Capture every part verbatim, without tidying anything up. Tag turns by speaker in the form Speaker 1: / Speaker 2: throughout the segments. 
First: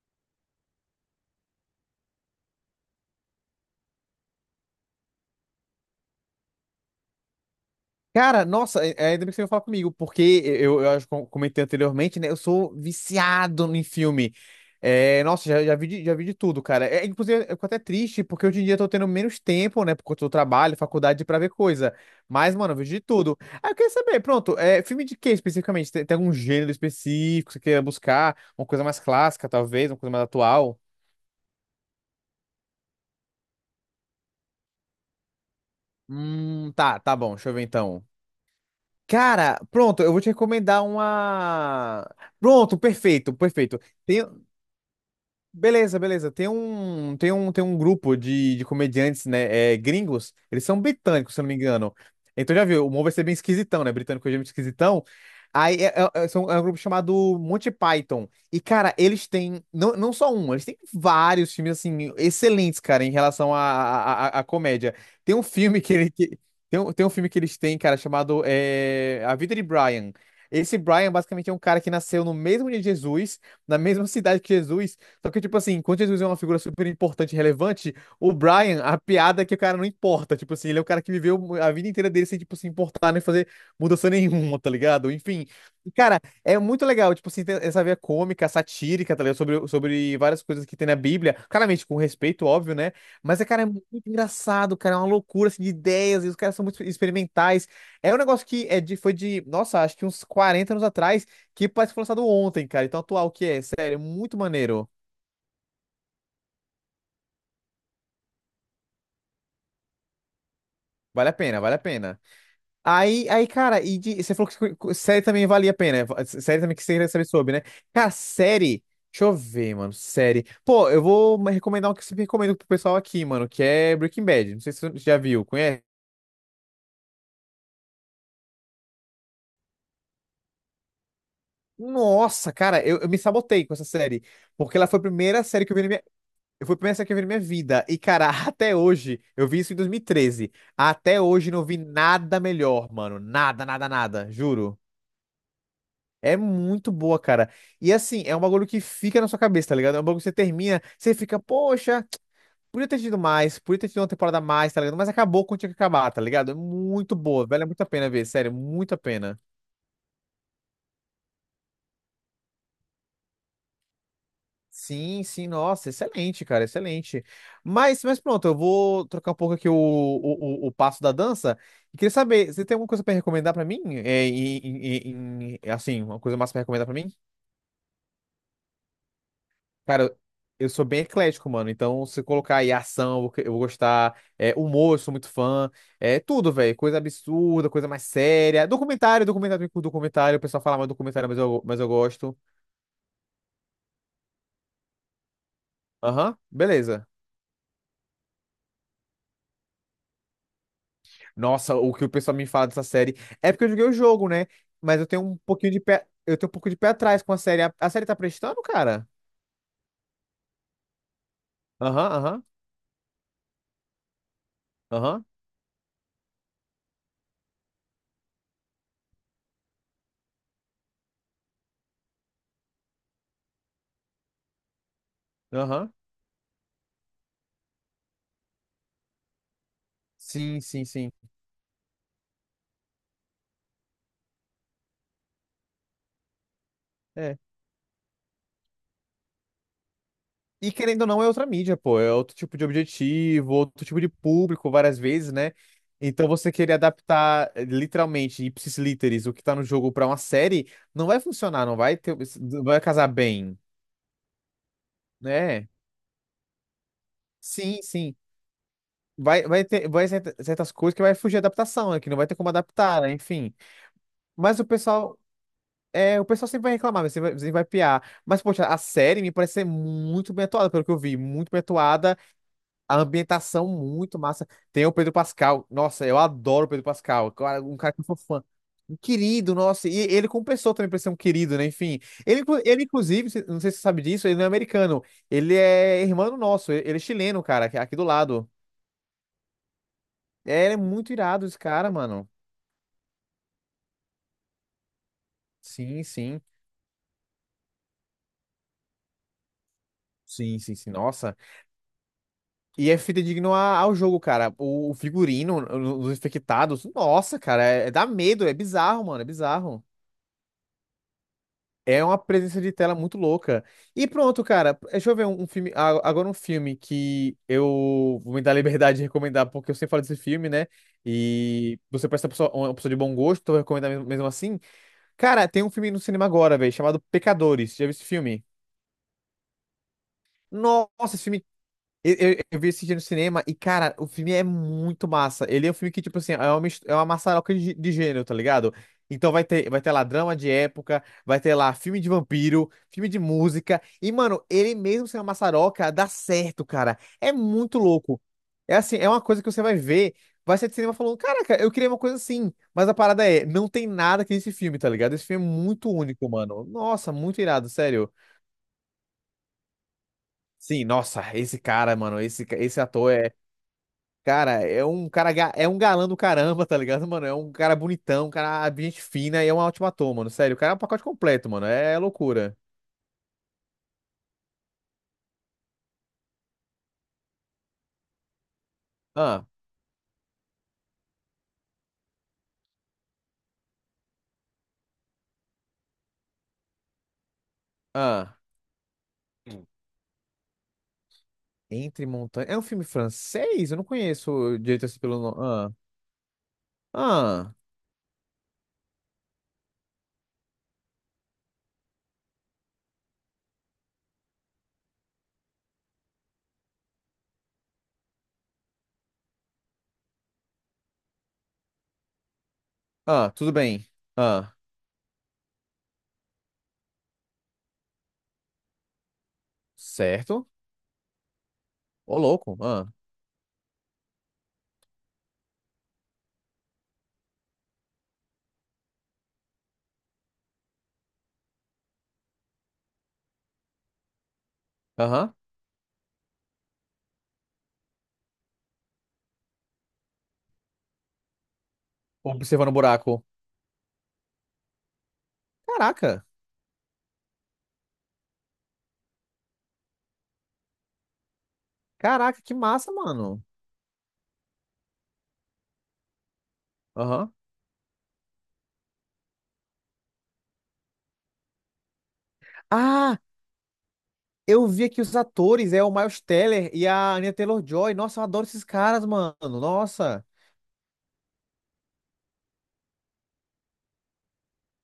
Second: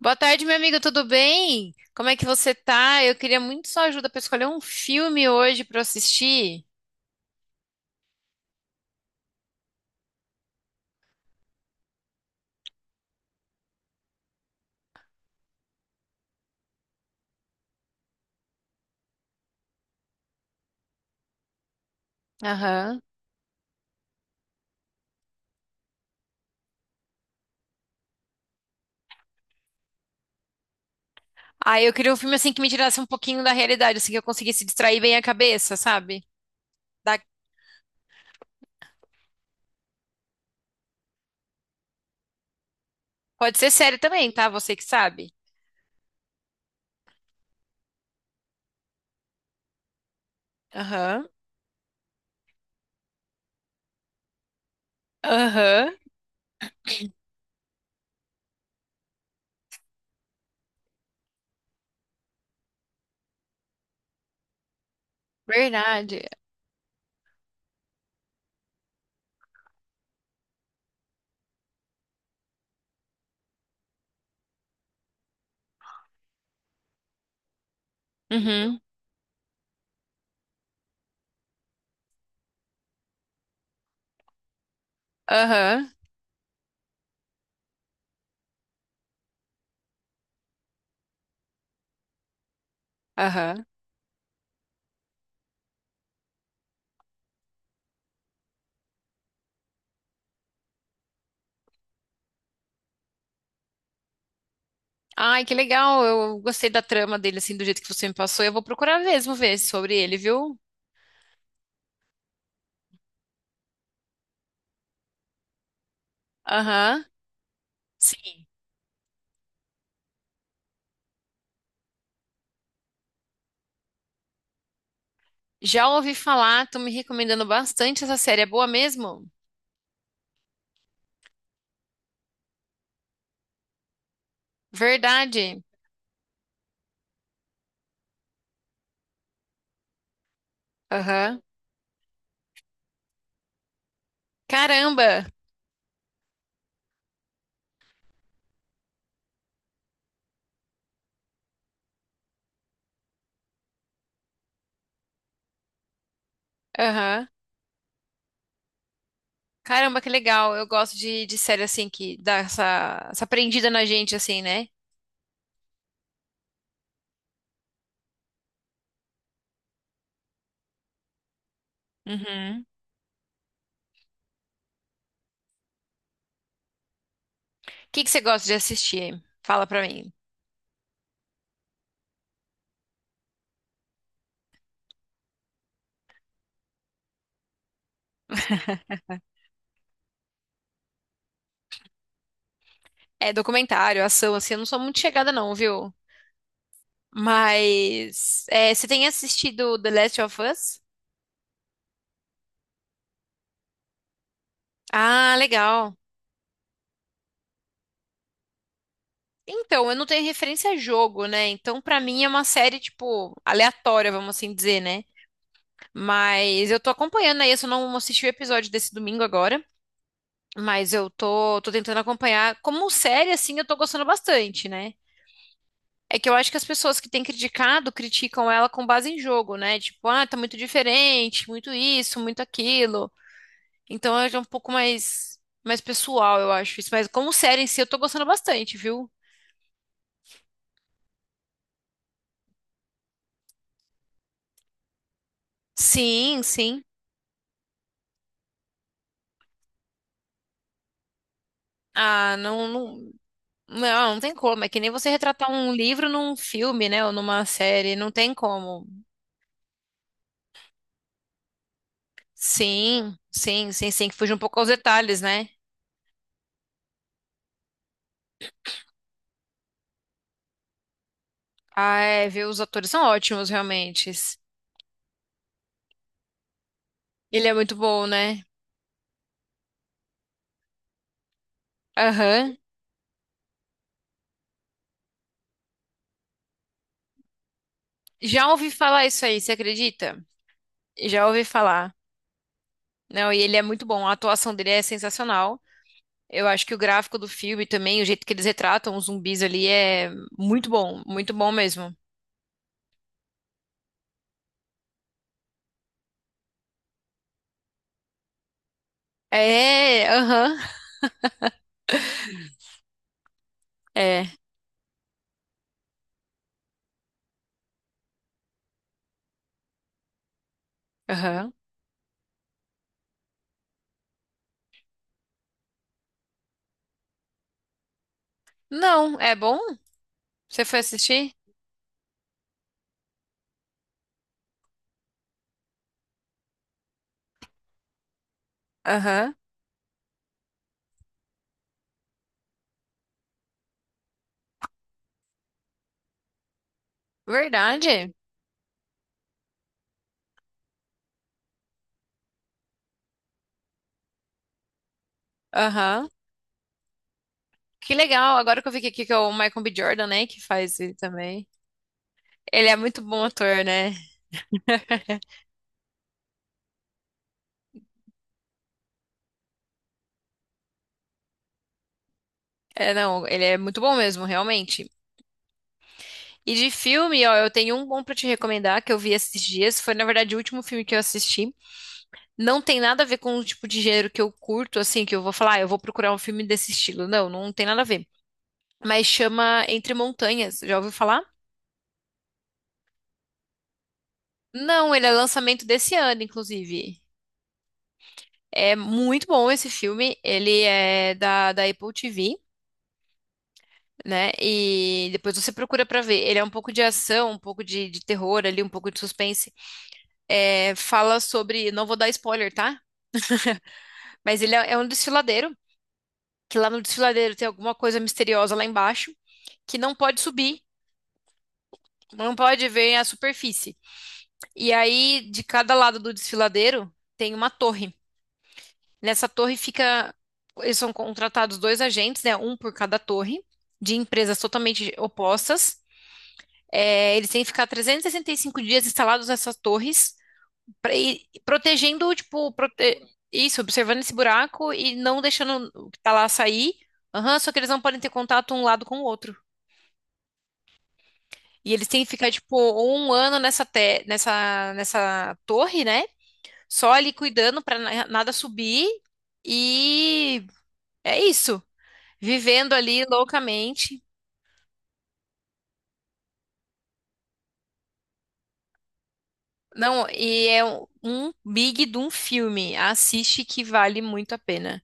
Speaker 1: Boa tarde, meu amigo, tudo bem? Como é que você tá? Eu queria muito sua ajuda para escolher um filme hoje para assistir.
Speaker 2: Cara, nossa, é- é, ainda bem que você veio falar comigo, porque eu, eu acho que eu comentei anteriormente, né? Eu sou viciado em filme. É, nossa, já, já vi de, já vi de tudo, cara. É, inclusive, eu fico até triste, porque hoje em dia eu tô tendo menos tempo, né? Por conta do trabalho, faculdade, pra ver coisa. Mas, mano, eu vejo
Speaker 1: Aham.
Speaker 2: de tudo. Aí eu queria saber, pronto, é, filme de quê especificamente? Tem, tem algum gênero específico que você queira buscar? Uma coisa mais clássica, talvez, uma coisa mais atual?
Speaker 1: Ah, eu queria um filme assim que me tirasse um pouquinho da realidade, assim que eu conseguisse distrair bem a cabeça, sabe?
Speaker 2: Hum, tá, tá
Speaker 1: Da-
Speaker 2: bom, deixa eu ver então. Cara, pronto, eu vou te recomendar uma. Pronto, perfeito,
Speaker 1: Pode ser
Speaker 2: perfeito.
Speaker 1: série
Speaker 2: Tem,
Speaker 1: também, tá? Você que sabe.
Speaker 2: Beleza, beleza. Tem um, tem um, tem um grupo de, de comediantes, né, é, gringos. Eles são
Speaker 1: Aham.
Speaker 2: britânicos, se eu não me engano. Então já viu, o humor vai ser bem esquisitão, né? Britânico é muito esquisitão. Aí é,
Speaker 1: Aham.
Speaker 2: é- é- são- é um grupo chamado Monty Python. E, cara, eles têm, não, não só um, eles têm vários filmes, assim, excelentes, cara, em relação à à- à- à comédia. Tem um filme que ele,
Speaker 1: Verdade.
Speaker 2: que, tem um, tem um filme que eles têm, cara, chamado é, A Vida de Brian. Esse Brian, basicamente, é um cara que nasceu no mesmo dia de Jesus, na mesma cidade que Jesus. Só que, tipo assim, enquanto Jesus é uma figura super importante e relevante, o
Speaker 1: Uhum.
Speaker 2: Brian, a piada é que o cara não importa. Tipo assim, ele é o cara que viveu a vida inteira dele sem, tipo, se importar nem fazer mudança nenhuma, tá ligado? Enfim. E,
Speaker 1: Aham.
Speaker 2: cara, é muito legal, tipo assim, tem essa veia cômica, satírica, tá ligado? Sobre, sobre várias coisas que tem na Bíblia. Claramente, com respeito, óbvio, né? Mas, é, cara, é
Speaker 1: Aham.
Speaker 2: muito engraçado, cara. É uma loucura, assim, de ideias. E os caras são muito experimentais. É um negócio que é de, foi de, nossa, acho que uns quarenta anos atrás, que parece que foi lançado ontem, cara. Então, atual que é, sério, é muito maneiro.
Speaker 1: Ai, que legal. Eu gostei da trama dele assim, do jeito que você me passou. Eu vou procurar mesmo ver sobre ele, viu?
Speaker 2: Vale a pena, vale a pena. Aí, aí, cara, e de- você falou que co- série também valia a pena. va- Série também que você
Speaker 1: Aham.
Speaker 2: queria saber sobre, né? Cara,
Speaker 1: Sim.
Speaker 2: série. Deixa eu ver, mano. Série. Pô, eu vou me recomendar um que eu sempre recomendo pro pessoal aqui, mano, que é Breaking Bad. Não sei se você já viu, conhece?
Speaker 1: Já ouvi falar, tô me recomendando bastante essa série. É boa mesmo?
Speaker 2: Nossa, cara, eu, eu me sabotei com essa série. Porque ela foi a primeira
Speaker 1: Verdade.
Speaker 2: série que eu vi na minha. Foi a primeira série que eu vi na minha vida. E, cara, até hoje, eu vi isso em dois mil e treze. Até
Speaker 1: Aham.
Speaker 2: hoje não vi nada melhor, mano. Nada, nada, nada. Juro.
Speaker 1: Caramba.
Speaker 2: É muito boa, cara. E assim, é um bagulho que fica na sua cabeça, tá ligado? É um bagulho que você termina, você fica, poxa, podia ter tido mais, podia ter tido uma temporada a mais, tá ligado? Mas acabou quando tinha que acabar, tá ligado? É muito
Speaker 1: Aham.
Speaker 2: boa, velho. É muito a pena ver, sério, muito a pena.
Speaker 1: Caramba, que legal. Eu gosto de, de série assim que dá essa, essa prendida na gente, assim, né?
Speaker 2: Sim, sim, nossa, excelente, cara, excelente. Mas, mas pronto, eu vou trocar um pouco aqui o, o, o, o passo da dança. E queria saber, você
Speaker 1: Uhum.
Speaker 2: tem
Speaker 1: O
Speaker 2: alguma coisa pra recomendar pra mim? É, em- em- em- em- assim, uma coisa massa pra recomendar pra mim?
Speaker 1: que que você gosta de assistir? Fala pra mim.
Speaker 2: Cara, eu sou bem eclético, mano. Então, se colocar aí ação, eu vou eu vou gostar. É, humor, eu sou muito fã. É tudo, velho. Coisa absurda, coisa mais séria. Documentário, documentário, documentário. O pessoal fala mais documentário, mas eu, mas eu gosto.
Speaker 1: É documentário, ação, assim, eu não sou muito chegada, não, viu?
Speaker 2: Aham, beleza.
Speaker 1: Mas é, você tem assistido The Last of Us?
Speaker 2: Nossa, o que o pessoal me fala dessa série. É porque eu joguei o jogo, né? Mas eu tenho
Speaker 1: Ah,
Speaker 2: um pouquinho de
Speaker 1: legal.
Speaker 2: pé. Eu tenho um pouco de pé atrás com a série. A, a série tá prestando, cara?
Speaker 1: Então, eu não tenho referência a jogo, né? Então, pra
Speaker 2: Aham,
Speaker 1: mim é uma
Speaker 2: aham,
Speaker 1: série, tipo, aleatória, vamos assim dizer, né?
Speaker 2: aham,
Speaker 1: Mas eu tô acompanhando aí, eu só não assisti o episódio desse domingo agora, mas eu tô, tô tentando acompanhar. Como série, assim, eu tô gostando bastante, né?
Speaker 2: aham.
Speaker 1: É que eu acho que as pessoas que têm criticado criticam ela com base em jogo, né? Tipo, ah, tá muito
Speaker 2: Sim, sim, sim.
Speaker 1: diferente, muito isso, muito aquilo. Então é um pouco mais, mais pessoal, eu acho isso. Mas como
Speaker 2: é
Speaker 1: série em si, eu tô gostando bastante, viu?
Speaker 2: E querendo ou não, é outra mídia, pô. É outro tipo de objetivo, outro tipo de público, várias vezes, né? Então
Speaker 1: Sim,
Speaker 2: você querer
Speaker 1: sim.
Speaker 2: adaptar eh, literalmente, ipsis literis, o que tá no jogo pra uma série, não vai funcionar, não vai ter,
Speaker 1: Ah,
Speaker 2: não
Speaker 1: não,
Speaker 2: vai casar
Speaker 1: não,
Speaker 2: bem,
Speaker 1: não, não tem como. É que nem você retratar
Speaker 2: né?
Speaker 1: um livro num filme, né? Ou numa
Speaker 2: Sim,
Speaker 1: série, não
Speaker 2: sim.
Speaker 1: tem como.
Speaker 2: Vai, vai ter, vai certa- certas coisas que vai fugir da adaptação, né? Que não vai ter como adaptar, né?
Speaker 1: Sim,
Speaker 2: Enfim.
Speaker 1: sim, sim, sim, que fugiu um pouco
Speaker 2: Mas o
Speaker 1: aos
Speaker 2: pessoal,
Speaker 1: detalhes, né?
Speaker 2: é, o pessoal sempre vai reclamar, sempre vai, sempre vai piar. Mas, poxa, a série me parece ser muito bem atuada, pelo que eu vi, muito bem
Speaker 1: Ah,
Speaker 2: atuada.
Speaker 1: é, viu? Os atores
Speaker 2: A
Speaker 1: são ótimos,
Speaker 2: ambientação
Speaker 1: realmente.
Speaker 2: muito massa. Tem o Pedro Pascal. Nossa, eu adoro o Pedro Pascal.
Speaker 1: Ele é
Speaker 2: Cara, um
Speaker 1: muito
Speaker 2: cara que
Speaker 1: bom,
Speaker 2: eu sou
Speaker 1: né?
Speaker 2: fã. Um querido, nossa. E ele como pessoa também parece ser um querido, né? Enfim. Ele,
Speaker 1: Aham.
Speaker 2: inclu- ele inclusive, se- não sei se você sabe disso, ele não é americano. Ele é irmão nosso. Ele ele é chileno, cara, aqui aqui do lado.
Speaker 1: Já ouvi falar isso aí, você acredita?
Speaker 2: É, ele é muito
Speaker 1: Já ouvi
Speaker 2: irado esse cara,
Speaker 1: falar.
Speaker 2: mano.
Speaker 1: Não, e ele é muito bom, a atuação dele é sensacional.
Speaker 2: Sim, sim.
Speaker 1: Eu acho que o gráfico do filme também, o jeito que eles retratam os zumbis ali é
Speaker 2: Sim,
Speaker 1: muito
Speaker 2: sim, sim,
Speaker 1: bom, muito
Speaker 2: nossa.
Speaker 1: bom mesmo.
Speaker 2: E é fidedigno a- ao jogo, cara. O, o figurino, os infectados. Nossa, cara, é, é dá medo, é bizarro, mano, é bizarro.
Speaker 1: É, aham.
Speaker 2: É uma presença de tela muito louca. E
Speaker 1: É,
Speaker 2: pronto, cara. Deixa eu ver um, um filme. a- Agora um filme que eu vou me dar a liberdade de recomendar, porque eu sempre falo desse filme, né?
Speaker 1: aham.
Speaker 2: E você parece uma pessoa, uma pessoa de bom gosto, então eu vou recomendar mesmo, mesmo assim. Cara, tem um filme no cinema agora, velho, chamado Pecadores. Já viu esse filme?
Speaker 1: Não, é bom? Você foi
Speaker 2: Nossa, esse
Speaker 1: assistir?
Speaker 2: filme eu, eu- eu vi esse dia no cinema e, cara, o filme é muito massa. Ele é um filme que, tipo assim, é uma, mis- é uma maçaroca de, de gênero, tá ligado? Então
Speaker 1: Aham.
Speaker 2: vai ter, vai ter lá drama de época, vai ter lá filme de vampiro, filme de música. E, mano, ele mesmo sendo uma maçaroca, dá certo, cara. É muito
Speaker 1: Verdade.
Speaker 2: louco. É assim, é uma coisa que você vai ver, vai sair de cinema falando, caraca, eu queria uma coisa assim. Mas a parada é, não tem nada que esse filme, tá ligado? Esse filme é muito
Speaker 1: Aham.
Speaker 2: único, mano. Nossa, muito irado,
Speaker 1: Que
Speaker 2: sério.
Speaker 1: legal, agora que eu vi aqui que é o Michael B. Jordan, né, que faz
Speaker 2: Sim,
Speaker 1: ele
Speaker 2: nossa,
Speaker 1: também.
Speaker 2: esse cara, mano, esse, ca-
Speaker 1: Ele é
Speaker 2: esse
Speaker 1: muito
Speaker 2: ator
Speaker 1: bom
Speaker 2: é
Speaker 1: ator, né?
Speaker 2: Cara, é um cara, ga- é um galã do caramba, tá ligado, mano? É um cara bonitão, um cara de gente fina e é um ótimo ator, mano. Sério, o cara é um pacote completo, mano. É loucura.
Speaker 1: É, não, ele é muito bom mesmo, realmente. E de filme, ó, eu tenho um bom pra te recomendar que eu vi esses
Speaker 2: Ah,
Speaker 1: dias. Foi, na verdade, o último filme que eu assisti. Não tem nada a ver com o tipo de gênero que eu curto, assim, que eu vou falar, ah, eu vou procurar um filme desse estilo. Não, não tem nada a ver.
Speaker 2: ah.
Speaker 1: Mas chama
Speaker 2: Hum.
Speaker 1: Entre Montanhas, já ouviu falar?
Speaker 2: Entre Montanhas. É um filme francês? Eu não conheço direito
Speaker 1: Não,
Speaker 2: assim
Speaker 1: ele é
Speaker 2: pelo nome.
Speaker 1: lançamento
Speaker 2: Ah,
Speaker 1: desse ano, inclusive.
Speaker 2: ah,
Speaker 1: É muito bom esse filme. Ele é da, da Apple T V. Né? E depois você procura pra ver. Ele é um pouco de ação, um pouco de, de terror ali, um pouco de suspense. É, fala sobre, não vou dar spoiler, tá?
Speaker 2: ah, tudo bem.
Speaker 1: Mas
Speaker 2: Ah,
Speaker 1: ele é, é um desfiladeiro, que lá no desfiladeiro tem alguma coisa misteriosa lá embaixo que não pode
Speaker 2: certo.
Speaker 1: subir,
Speaker 2: Ô,
Speaker 1: não
Speaker 2: louco.
Speaker 1: pode
Speaker 2: Ah,
Speaker 1: ver a superfície. E aí, de cada lado do desfiladeiro tem uma torre. Nessa torre fica, eles são contratados dois agentes, né? Um por cada torre. De empresas totalmente
Speaker 2: aham.
Speaker 1: opostas. É, eles têm que ficar trezentos e e sessenta e cinco dias instalados nessas torres, pra, e, e protegendo, tipo,
Speaker 2: Observando o
Speaker 1: prote-
Speaker 2: buraco.
Speaker 1: isso, observando esse buraco e não deixando o que tá
Speaker 2: Caraca.
Speaker 1: lá sair. Aham, só que eles não podem ter contato um lado com o outro. E eles têm que ficar,
Speaker 2: Caraca,
Speaker 1: tipo,
Speaker 2: que massa,
Speaker 1: um ano
Speaker 2: mano.
Speaker 1: nessa, te- nessa, nessa torre, né? Só ali
Speaker 2: Aham.
Speaker 1: cuidando pra na- nada subir. E é isso. Vivendo ali
Speaker 2: Ah,
Speaker 1: loucamente.
Speaker 2: eu vi aqui os atores, é o Miles Teller e a Anya Taylor-Joy. Nossa, eu adoro esses caras, mano.
Speaker 1: Não,
Speaker 2: Nossa.
Speaker 1: e é um um big de um filme. Assiste que vale muito a pena.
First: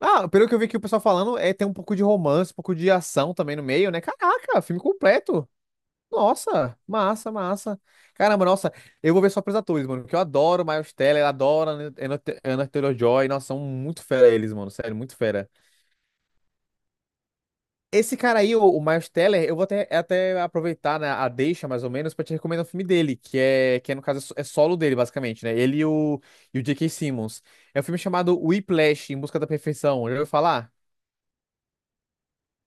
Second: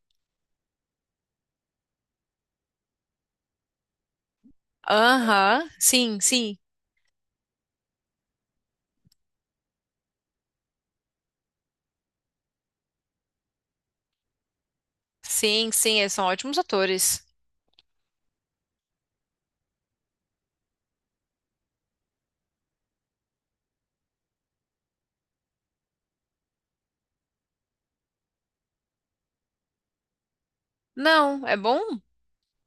Speaker 2: Ah, pelo que eu vi aqui o pessoal falando, é tem um pouco de romance, um pouco de ação também no meio, né? Caraca, filme completo.
Speaker 1: Aham, sim, sim.
Speaker 2: Nossa, massa, massa. Caramba, nossa, eu vou ver só pros atores, mano, porque eu adoro Miles Teller, adoro a Anya Anya Taylor-Joy. Nossa, são muito fera eles, mano, sério, muito fera.
Speaker 1: Sim, sim, eles são ótimos atores.
Speaker 2: Esse cara aí, o, o Miles Teller, eu vou até, até aproveitar, né, a deixa, mais ou menos, pra te recomendar um filme dele, que é, que é, no caso, é so- é solo dele, basicamente, né? Ele e o, e o J K. Simmons. É um filme chamado Whiplash, Em Busca da Perfeição. Já ouviu falar?
Speaker 1: Não, é bom?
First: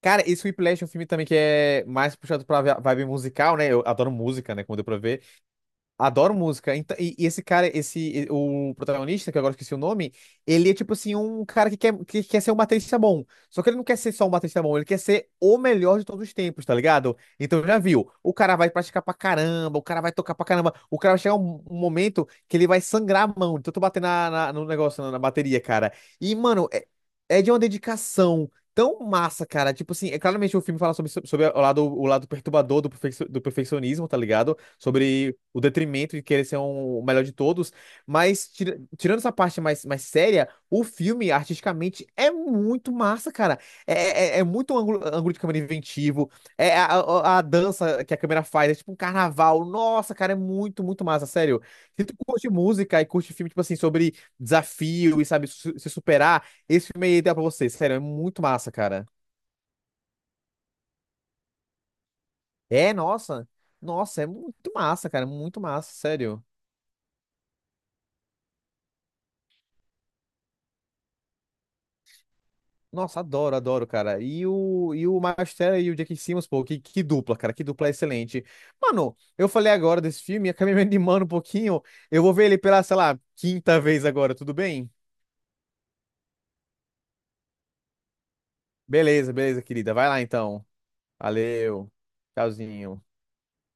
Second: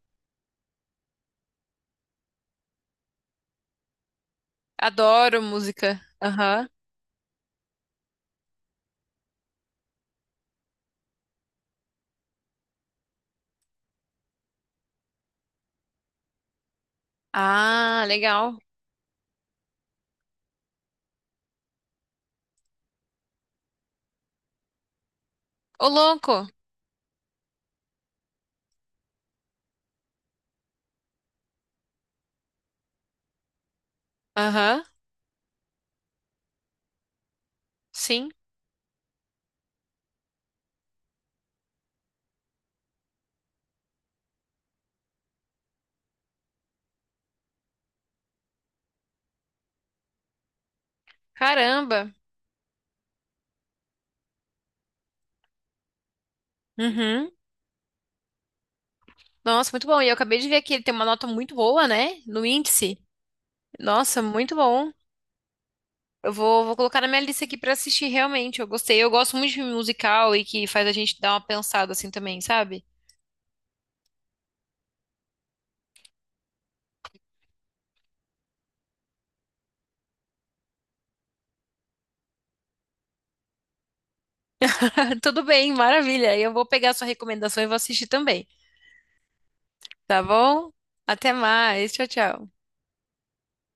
Speaker 2: Cara, esse Whiplash é um filme também que é mais puxado pra vi- vibe musical, né? Eu adoro música, né? Como deu pra ver.
Speaker 1: Adoro música.
Speaker 2: Adoro
Speaker 1: Aham.
Speaker 2: música. Então, e, e esse cara, esse, e- o protagonista, que eu agora eu esqueci o nome, ele é tipo assim, um cara que quer, que quer ser um baterista bom. Só que ele não quer ser só um baterista bom, ele quer ser o melhor de todos os tempos, tá ligado? Então já
Speaker 1: Ah,
Speaker 2: viu, o cara
Speaker 1: legal.
Speaker 2: vai praticar pra caramba, o cara vai tocar pra caramba, o cara vai chegar um, um momento que ele vai sangrar a mão, de tanto bater na, na- no negócio, na, na bateria,
Speaker 1: Ô,
Speaker 2: cara. E,
Speaker 1: louco.
Speaker 2: mano, é, é de uma dedicação. Tão massa, cara. Tipo assim, é claramente o filme fala sobre, sobre o lado, o lado perturbador do, perfec- do perfeccionismo, tá ligado?
Speaker 1: Aham,
Speaker 2: Sobre o detrimento de querer ser um- o melhor de todos.
Speaker 1: sim.
Speaker 2: Mas, tira- tirando essa parte mais, mais, séria, o filme, artisticamente, é muito massa, cara. É, é, é é muito um ângulo, ângulo de câmera inventivo. É a, a- a dança que a câmera faz, é tipo um carnaval. Nossa, cara, é muito, muito massa, sério. Se
Speaker 1: Caramba.
Speaker 2: tu curte música e curte filme, tipo assim, sobre desafio e, sabe, su- se superar, esse filme aí é
Speaker 1: Uhum.
Speaker 2: ideal pra você, sério, é muito massa, cara.
Speaker 1: Nossa, muito bom. E eu acabei de ver que ele tem uma nota muito boa, né? No
Speaker 2: É,
Speaker 1: índice.
Speaker 2: nossa.
Speaker 1: Nossa,
Speaker 2: Nossa, é
Speaker 1: muito
Speaker 2: muito
Speaker 1: bom.
Speaker 2: massa, cara, muito massa,
Speaker 1: Eu
Speaker 2: sério.
Speaker 1: vou, vou colocar na minha lista aqui pra assistir, realmente. Eu gostei. Eu gosto muito de filme musical e que faz a gente dar uma pensada assim também, sabe?
Speaker 2: Nossa, adoro, adoro, cara. E o, e o Miles Teller e o Jake Simmons, pô, que, que dupla, cara, que dupla excelente. Mano, eu falei agora desse filme, acabei me animando um pouquinho. Eu vou ver ele pela, sei lá, quinta vez agora, tudo bem?
Speaker 1: Tudo bem, maravilha. Eu vou pegar a sua recomendação e vou assistir também.
Speaker 2: Beleza, beleza, querida. Vai
Speaker 1: Tá
Speaker 2: lá então.
Speaker 1: bom? Até mais.
Speaker 2: Valeu.
Speaker 1: Tchau, tchau.
Speaker 2: Tchauzinho.